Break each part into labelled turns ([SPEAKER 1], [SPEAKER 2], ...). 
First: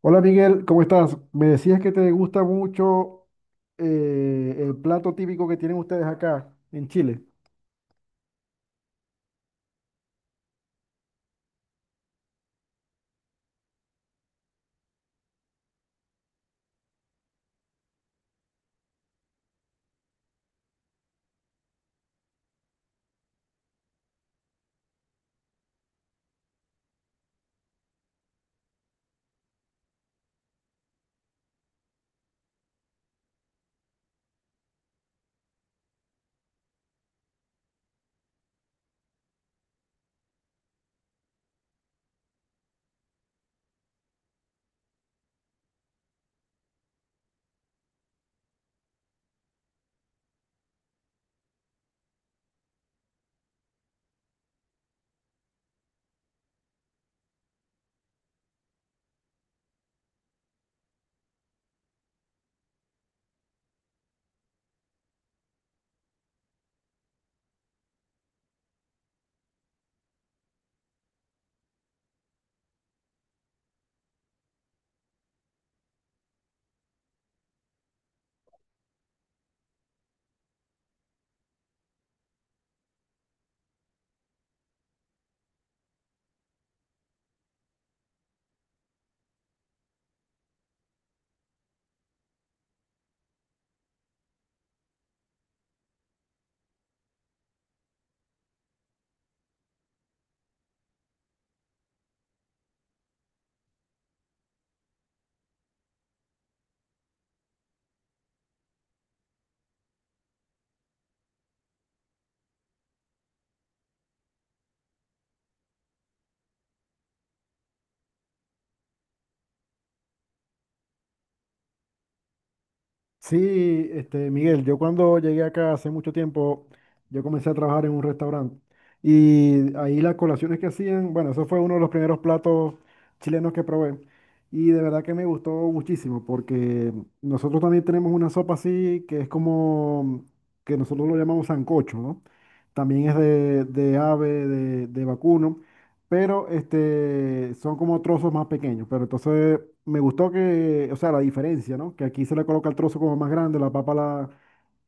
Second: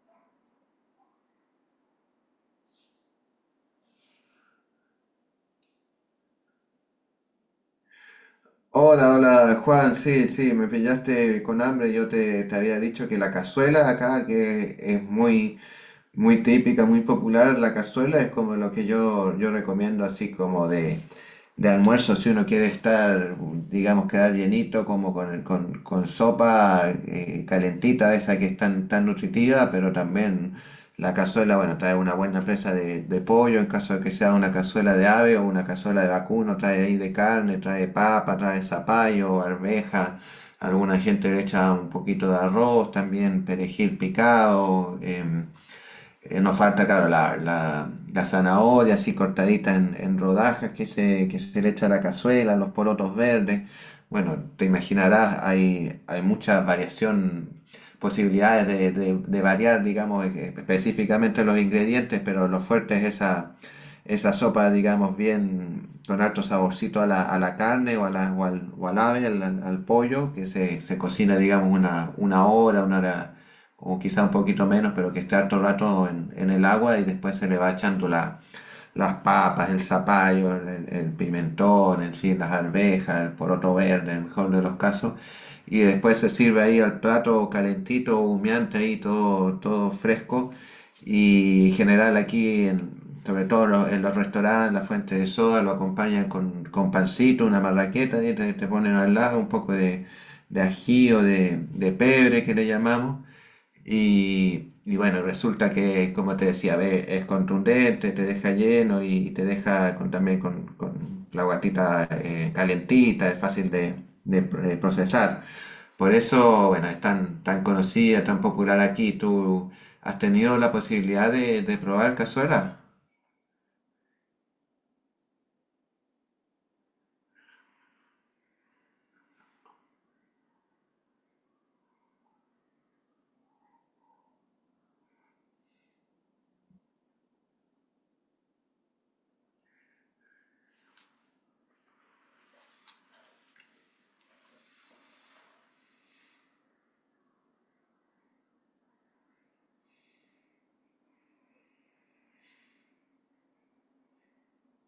[SPEAKER 1] Hola Miguel, ¿cómo estás? Me decías que te gusta mucho el plato típico que tienen ustedes acá en Chile.
[SPEAKER 2] Hola, hola Juan, sí, sí, me pillaste con hambre. Yo te había dicho que la cazuela acá que es muy, muy típica, muy popular. La cazuela es como lo que yo recomiendo así como de almuerzo, si uno quiere estar, digamos, quedar llenito, como con sopa calentita, de esa que es tan, tan nutritiva, pero también la cazuela, bueno, trae una buena presa de pollo, en caso de que sea una cazuela de ave o una cazuela de vacuno, trae ahí de carne, trae papa, trae zapallo, arveja. Alguna gente le echa un poquito de arroz, también perejil picado. Nos falta, claro, la zanahoria así cortadita en rodajas que se le echa a la cazuela, los porotos verdes. Bueno, te imaginarás, hay mucha variación, posibilidades de variar, digamos, específicamente los ingredientes, pero lo fuerte es esa sopa, digamos, bien con harto saborcito a la carne o, a la, o al ave, al pollo, que se cocina, digamos, una hora o quizá un poquito menos, pero que esté harto rato en el agua y después se le va echando las papas, el zapallo, el pimentón, en fin, las arvejas, el poroto verde, en el mejor de los casos, y después se sirve ahí al plato calentito, humeante ahí, todo, todo fresco, y en general aquí, sobre todo en los restaurantes, las fuentes de soda, lo acompañan con pancito, una marraqueta, y te ponen al lado un poco de ají o de pebre que le llamamos y bueno, resulta que, como te decía, ve, es contundente, te deja lleno y, te deja también con la guatita calentita, es fácil de procesar. Por eso, bueno, es tan, tan conocida, tan popular aquí. ¿Tú has tenido la posibilidad de probar cazuela?
[SPEAKER 1] Sí, este, Miguel, yo cuando llegué acá hace mucho tiempo, yo comencé a trabajar en un restaurante y ahí las colaciones que hacían, bueno, eso fue uno de los primeros platos chilenos que probé y de verdad que me gustó muchísimo porque nosotros también tenemos una sopa así que es como, que nosotros lo llamamos sancocho, ¿no? También es de ave, de vacuno. Pero este, son como trozos más pequeños. Pero entonces me gustó que, o sea, la diferencia, ¿no? Que aquí se le coloca el trozo como más grande, la papa la,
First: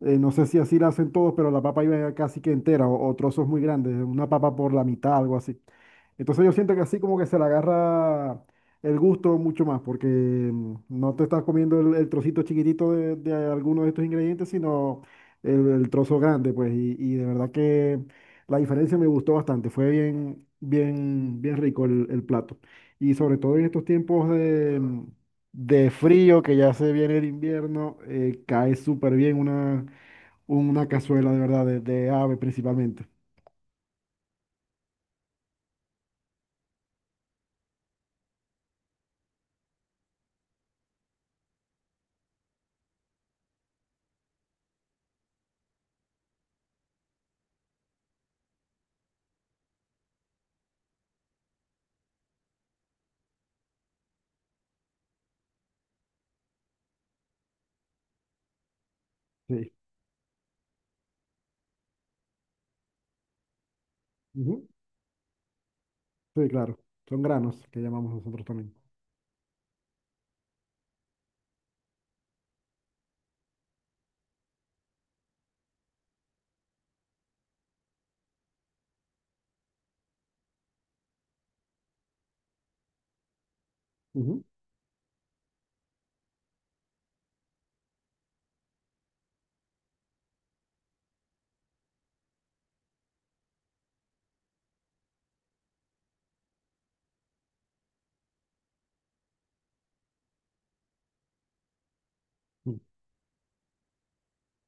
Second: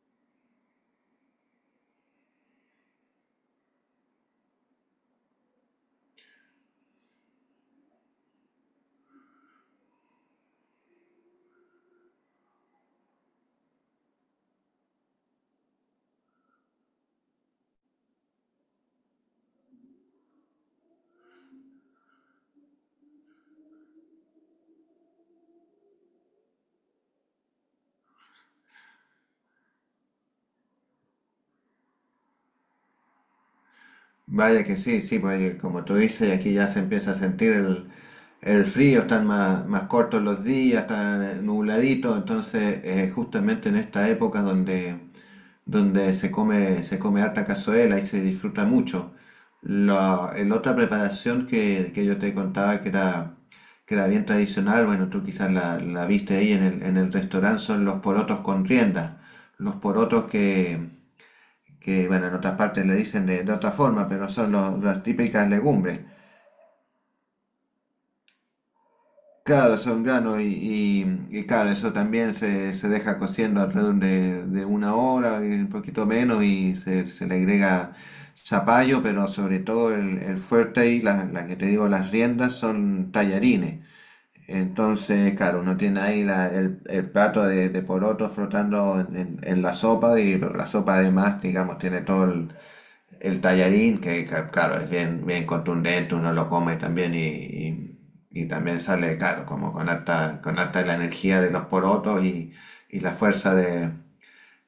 [SPEAKER 1] eh, no sé si así la hacen todos, pero la papa iba casi que entera o trozos muy grandes, una papa por la mitad, algo así. Entonces yo siento que así como que se le agarra el gusto mucho más, porque no te estás comiendo el trocito chiquitito de alguno de estos ingredientes, sino el trozo grande, pues, y de verdad que la diferencia me gustó bastante, fue bien, bien, bien rico el plato. Y sobre todo en estos tiempos de frío, que ya se viene el invierno, cae súper bien una cazuela de verdad, de ave principalmente.
[SPEAKER 2] Vaya que sí, sí, pues como tú dices, aquí ya se empieza a sentir el frío, están más, más cortos los días, están nubladitos, entonces justamente en esta época donde, donde se come harta cazuela y se disfruta mucho. El otra preparación que yo te contaba que era bien tradicional, bueno, tú quizás la viste ahí en el restaurante, son los porotos con rienda.
[SPEAKER 1] Sí.
[SPEAKER 2] Los porotos que bueno, en otras partes le dicen de otra forma, pero son
[SPEAKER 1] Ujú.
[SPEAKER 2] las típicas legumbres.
[SPEAKER 1] Sí, claro. Son granos que llamamos nosotros también.
[SPEAKER 2] Claro, son granos y claro, eso también se deja cociendo alrededor de una hora, y un poquito menos, y se le agrega zapallo, pero sobre todo el fuerte y las que te digo, las riendas son tallarines. Entonces, claro, uno tiene ahí el plato de poroto flotando en, en la sopa, y pero la sopa además, digamos, tiene todo el tallarín, que, claro, es bien, bien contundente, uno lo come también y también sale, claro, como con harta la energía de los porotos y,
[SPEAKER 1] Ujú.
[SPEAKER 2] y la fuerza de,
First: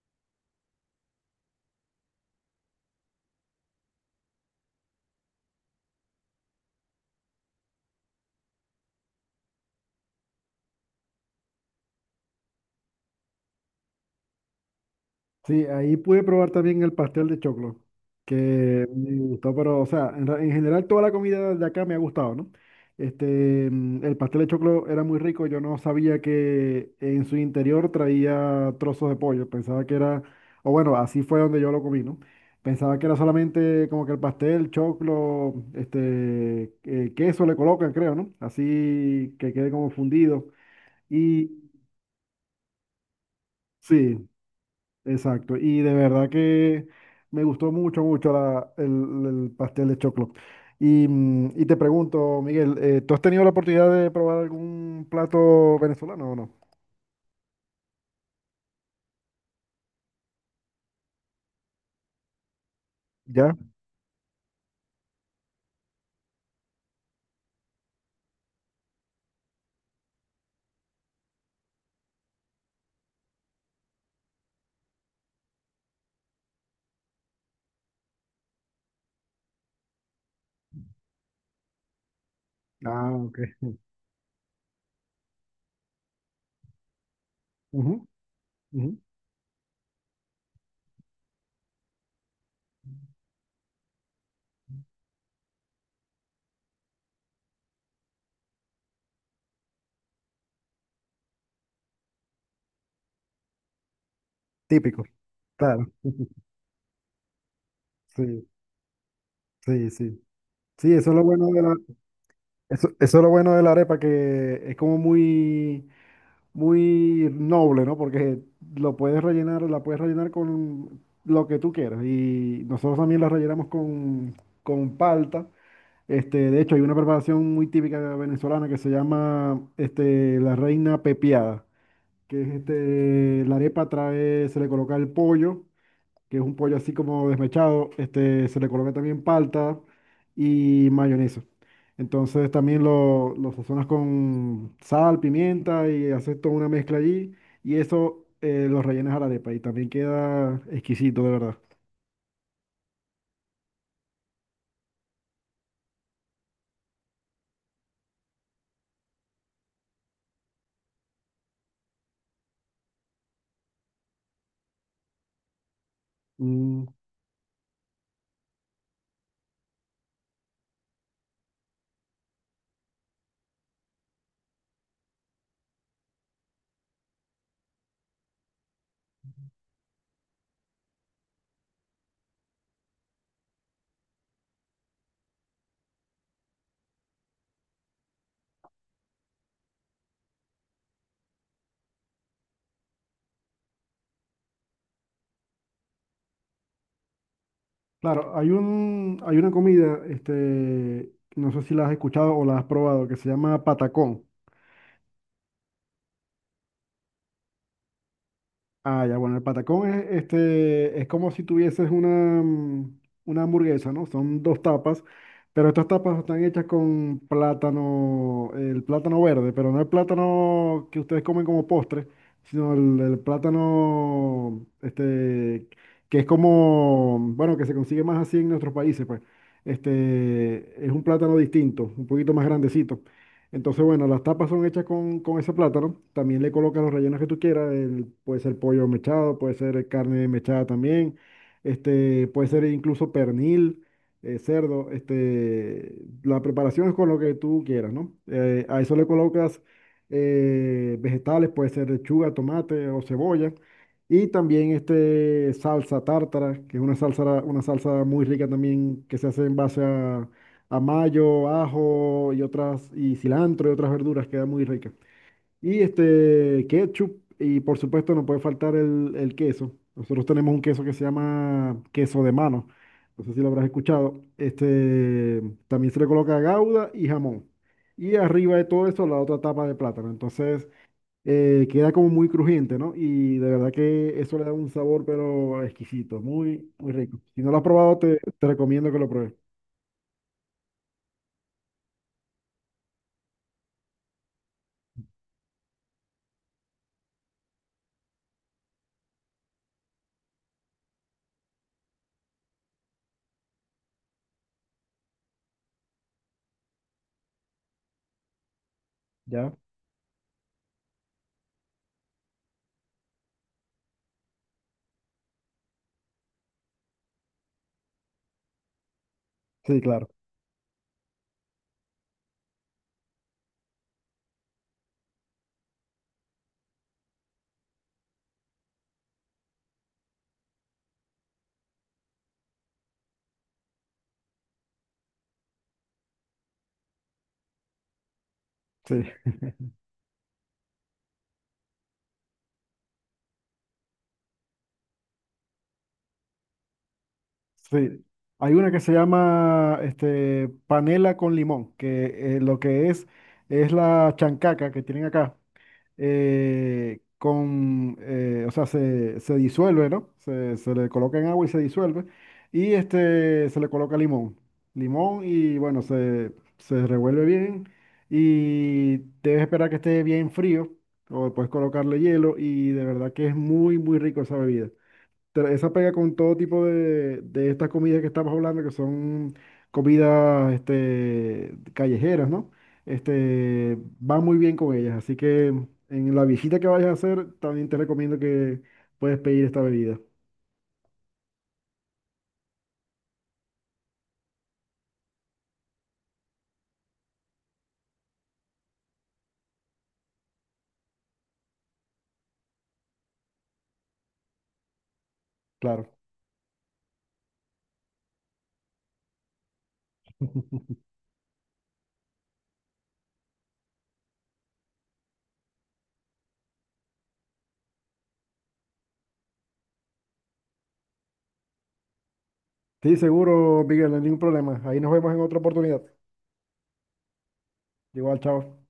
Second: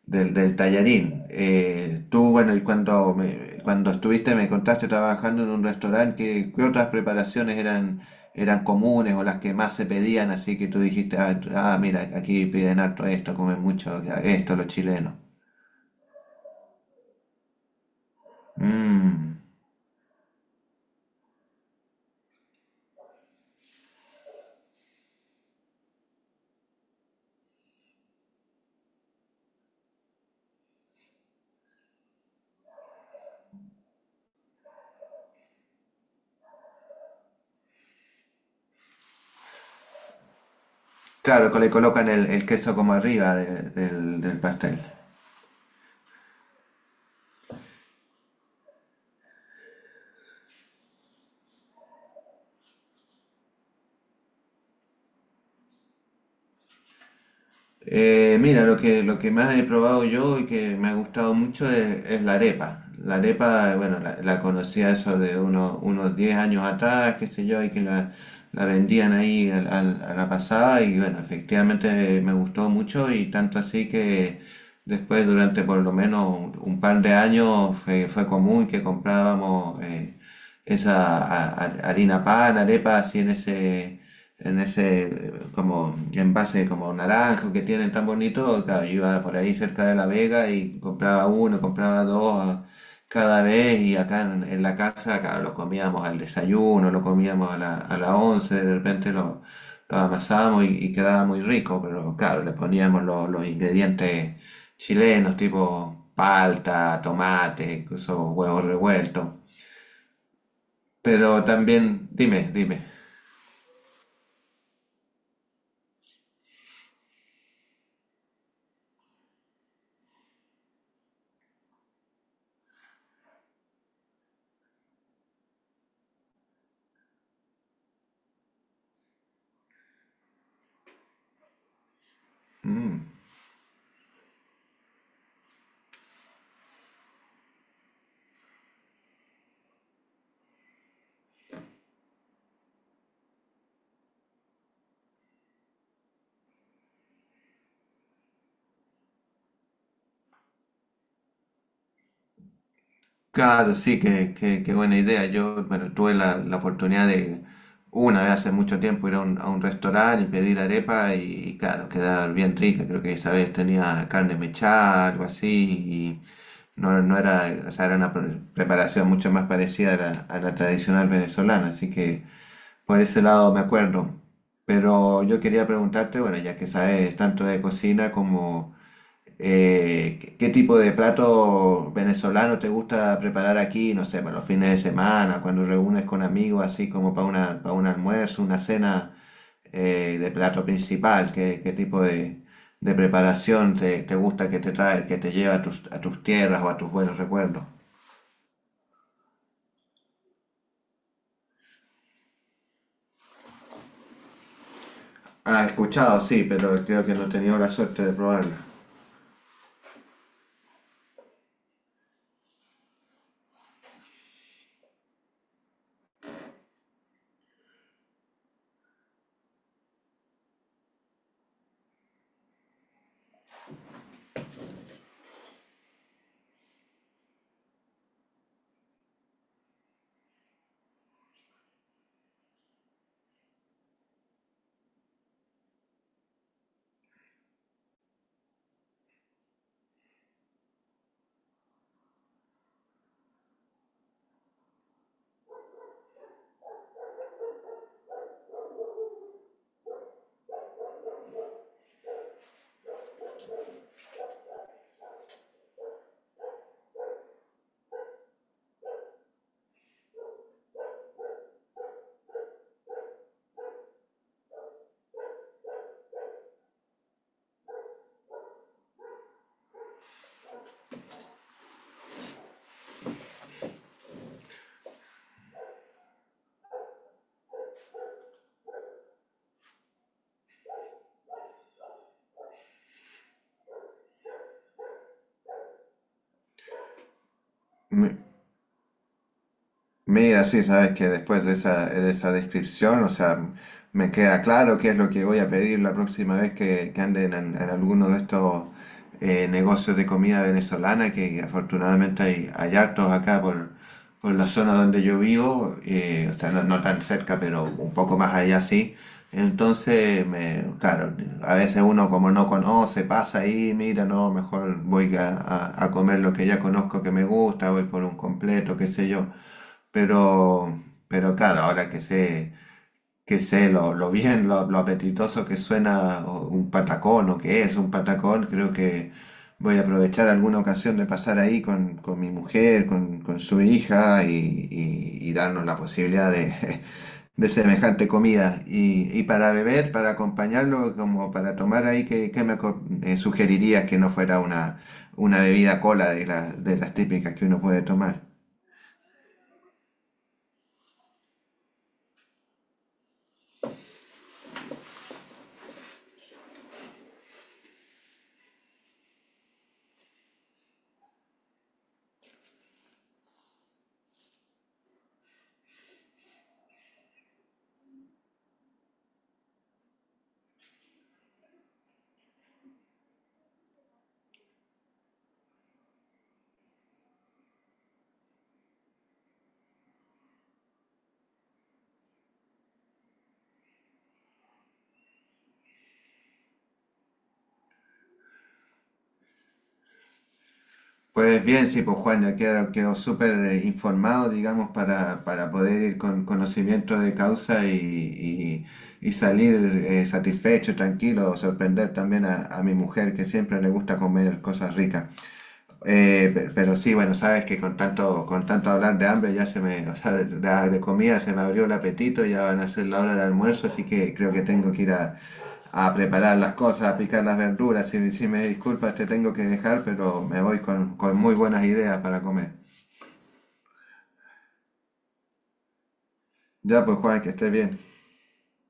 [SPEAKER 2] del, del tallarín. Tú, bueno, y cuando estuviste, me contaste trabajando en un restaurante, ¿qué otras preparaciones eran comunes o las que más se pedían? Así que tú dijiste, ah, ah, mira, aquí piden harto esto, comen mucho esto los chilenos.
[SPEAKER 1] Sí, ahí pude probar también el pastel de choclo, que me
[SPEAKER 2] Mm.
[SPEAKER 1] gustó, pero, o sea, en general toda la comida de acá me ha gustado, ¿no? Este, el pastel de choclo era muy rico, yo no sabía que en su interior traía trozos de pollo, pensaba que era, o bueno, así fue donde yo lo comí, ¿no? Pensaba que era solamente como que el pastel, choclo, este, queso le colocan, creo, ¿no? Así que quede como fundido.
[SPEAKER 2] Claro, que le
[SPEAKER 1] Y
[SPEAKER 2] colocan el queso como arriba de-
[SPEAKER 1] sí,
[SPEAKER 2] del, del pastel.
[SPEAKER 1] exacto, y de verdad que me gustó mucho, mucho el pastel de choclo. Y, y te pregunto, Miguel, ¿tú has tenido la oportunidad de probar algún plato venezolano o no?
[SPEAKER 2] Mira, lo que más he probado yo y que me ha gustado mucho es la arepa. La
[SPEAKER 1] ¿Ya?
[SPEAKER 2] arepa, bueno, la conocía eso de unos 10 años atrás, qué sé yo, y que la vendían ahí a la pasada y bueno, efectivamente me gustó mucho y tanto así que después durante por lo menos un par de años fue común que comprábamos esa harina pan, arepa,
[SPEAKER 1] Ah,
[SPEAKER 2] así en
[SPEAKER 1] ok.
[SPEAKER 2] ese en ese eh, como envase como naranjo que
[SPEAKER 1] Ujú,
[SPEAKER 2] tienen tan bonito, claro,
[SPEAKER 1] ujú.
[SPEAKER 2] yo iba por ahí cerca de La Vega y compraba uno, compraba dos cada vez y acá en la casa, claro, lo comíamos al desayuno, lo comíamos a la once, de repente lo amasábamos y quedaba muy rico, pero claro, le poníamos los ingredientes
[SPEAKER 1] Típico,
[SPEAKER 2] chilenos,
[SPEAKER 1] claro.
[SPEAKER 2] tipo palta, tomate, incluso
[SPEAKER 1] Sí,
[SPEAKER 2] huevos revueltos.
[SPEAKER 1] sí, sí. Sí, eso es lo
[SPEAKER 2] Pero
[SPEAKER 1] bueno de la,
[SPEAKER 2] también, dime, dime.
[SPEAKER 1] eso es lo bueno de la arepa, que es como muy, muy noble, ¿no? Porque lo puedes rellenar, la puedes rellenar con lo que tú quieras. Y nosotros también la rellenamos con palta. Este, de hecho, hay una preparación muy típica venezolana que se llama este, la reina pepiada, que es
[SPEAKER 2] Mm.
[SPEAKER 1] este, la arepa trae, se le coloca el pollo que es un pollo así como desmechado, este, se le coloca también palta y mayonesa. Entonces también lo sazonas con sal, pimienta y haces toda una mezcla allí y eso lo rellenas a la arepa y también queda exquisito, de verdad.
[SPEAKER 2] Claro, sí, qué buena idea. Yo, bueno, tuve la oportunidad de una vez hace mucho tiempo ir a un restaurante y pedir arepa y claro, quedaba bien rica. Creo que esa vez tenía carne mechada, algo así, y
[SPEAKER 1] Mm,
[SPEAKER 2] no era, o sea, era una preparación mucho más parecida a la tradicional venezolana, así que por ese lado me acuerdo. Pero yo quería preguntarte, bueno, ya que sabes tanto de cocina como... ¿Qué tipo de plato venezolano te gusta preparar aquí? No sé, para los fines de semana, cuando reúnes con amigos, así como para para un almuerzo, una cena, de plato principal. ¿Qué tipo de preparación te gusta que te lleva a tus tierras o a tus buenos recuerdos?
[SPEAKER 1] claro, hay un, hay una comida, este, no sé si la has escuchado o la has probado, que se llama patacón.
[SPEAKER 2] Ah, he escuchado, sí, pero creo que no he tenido la suerte de probarlo.
[SPEAKER 1] Ah, ya, bueno, el patacón es, este, es como si tuvieses una, mm, una hamburguesa, ¿no? Son dos tapas, pero estas tapas están hechas con plátano, el plátano verde, pero no el plátano que ustedes comen como postre, sino el plátano, este, que es como, bueno, que se consigue más así en nuestros países, pues. Este, es un plátano distinto, un poquito más grandecito. Entonces, bueno, las tapas son hechas con ese plátano. También le colocas los rellenos que tú quieras. Puede ser pollo mechado, puede ser carne mechada también. Este, puede ser incluso pernil, cerdo. Este, la preparación es con lo que tú quieras, ¿no? A eso le colocas vegetales, puede ser lechuga, tomate o cebolla. Y también este, salsa tártara, que es una salsa muy rica también que se hace en base a mayo, ajo y otras, y cilantro y otras verduras, queda muy rica. Y este ketchup, y por supuesto no puede faltar el queso. Nosotros tenemos un queso que se llama queso de mano. No sé si lo habrás escuchado. Este también se le coloca gauda y jamón. Y arriba de todo eso la otra tapa de plátano. Entonces queda como muy crujiente, ¿no? Y de verdad que eso le da un sabor pero exquisito, muy, muy rico. Si no lo has probado, te recomiendo que lo pruebes.
[SPEAKER 2] Mira, sí, sabes que después de esa descripción, o sea, me queda claro qué es lo que voy a pedir la próxima vez que anden en alguno de estos negocios de comida venezolana, que afortunadamente hay hartos acá por la zona donde yo vivo, o sea, no tan cerca, pero un poco más allá sí.
[SPEAKER 1] ¿Ya?
[SPEAKER 2] Entonces, claro, a veces uno como no conoce, pasa ahí, mira, no, mejor voy a comer lo que ya conozco que me gusta, voy por un completo, qué sé yo.
[SPEAKER 1] Sí, claro.
[SPEAKER 2] Pero, pero claro, ahora que sé lo bien, lo apetitoso que suena un patacón o que es un patacón, creo que voy a aprovechar alguna ocasión de pasar ahí con mi mujer, con su hija y darnos la posibilidad de, de semejante comida.
[SPEAKER 1] Sí.
[SPEAKER 2] Y para beber, para acompañarlo, como para tomar ahí, ¿qué sugerirías que no fuera una bebida cola de las típicas que uno puede
[SPEAKER 1] Sí,
[SPEAKER 2] tomar?
[SPEAKER 1] hay una que se llama este, panela con limón, que lo que es la chancaca que tienen acá, o sea, se disuelve, ¿no? Se le coloca en agua y se disuelve, y este, se le coloca limón, limón y bueno, se revuelve bien y debes esperar que esté bien frío, o puedes colocarle hielo y de verdad que es muy, muy rico esa bebida esa pega con todo tipo de estas comidas que estamos hablando, que son comidas este, callejeras, ¿no? Este, va muy bien con ellas. Así que en la visita que vayas a hacer, también te recomiendo que puedes pedir esta bebida.
[SPEAKER 2] Pues bien, sí, pues Juan, ya quedo, quedo súper informado, digamos, para poder ir con conocimiento de causa y salir satisfecho, tranquilo, sorprender también a mi mujer que siempre le gusta comer cosas ricas.
[SPEAKER 1] Claro.
[SPEAKER 2] Pero sí, bueno, sabes que con tanto hablar de hambre ya se me, o sea, de comida se me abrió el apetito, ya van a ser la hora de almuerzo, así que creo que tengo que ir a preparar las cosas, a picar las verduras. Si me disculpas, te tengo que dejar, pero me voy con muy buenas ideas para comer.
[SPEAKER 1] Sí, seguro, Miguel, no hay ningún problema. Ahí nos vemos en otra oportunidad.
[SPEAKER 2] Ya, pues Juan, que estés bien.
[SPEAKER 1] Igual, chao.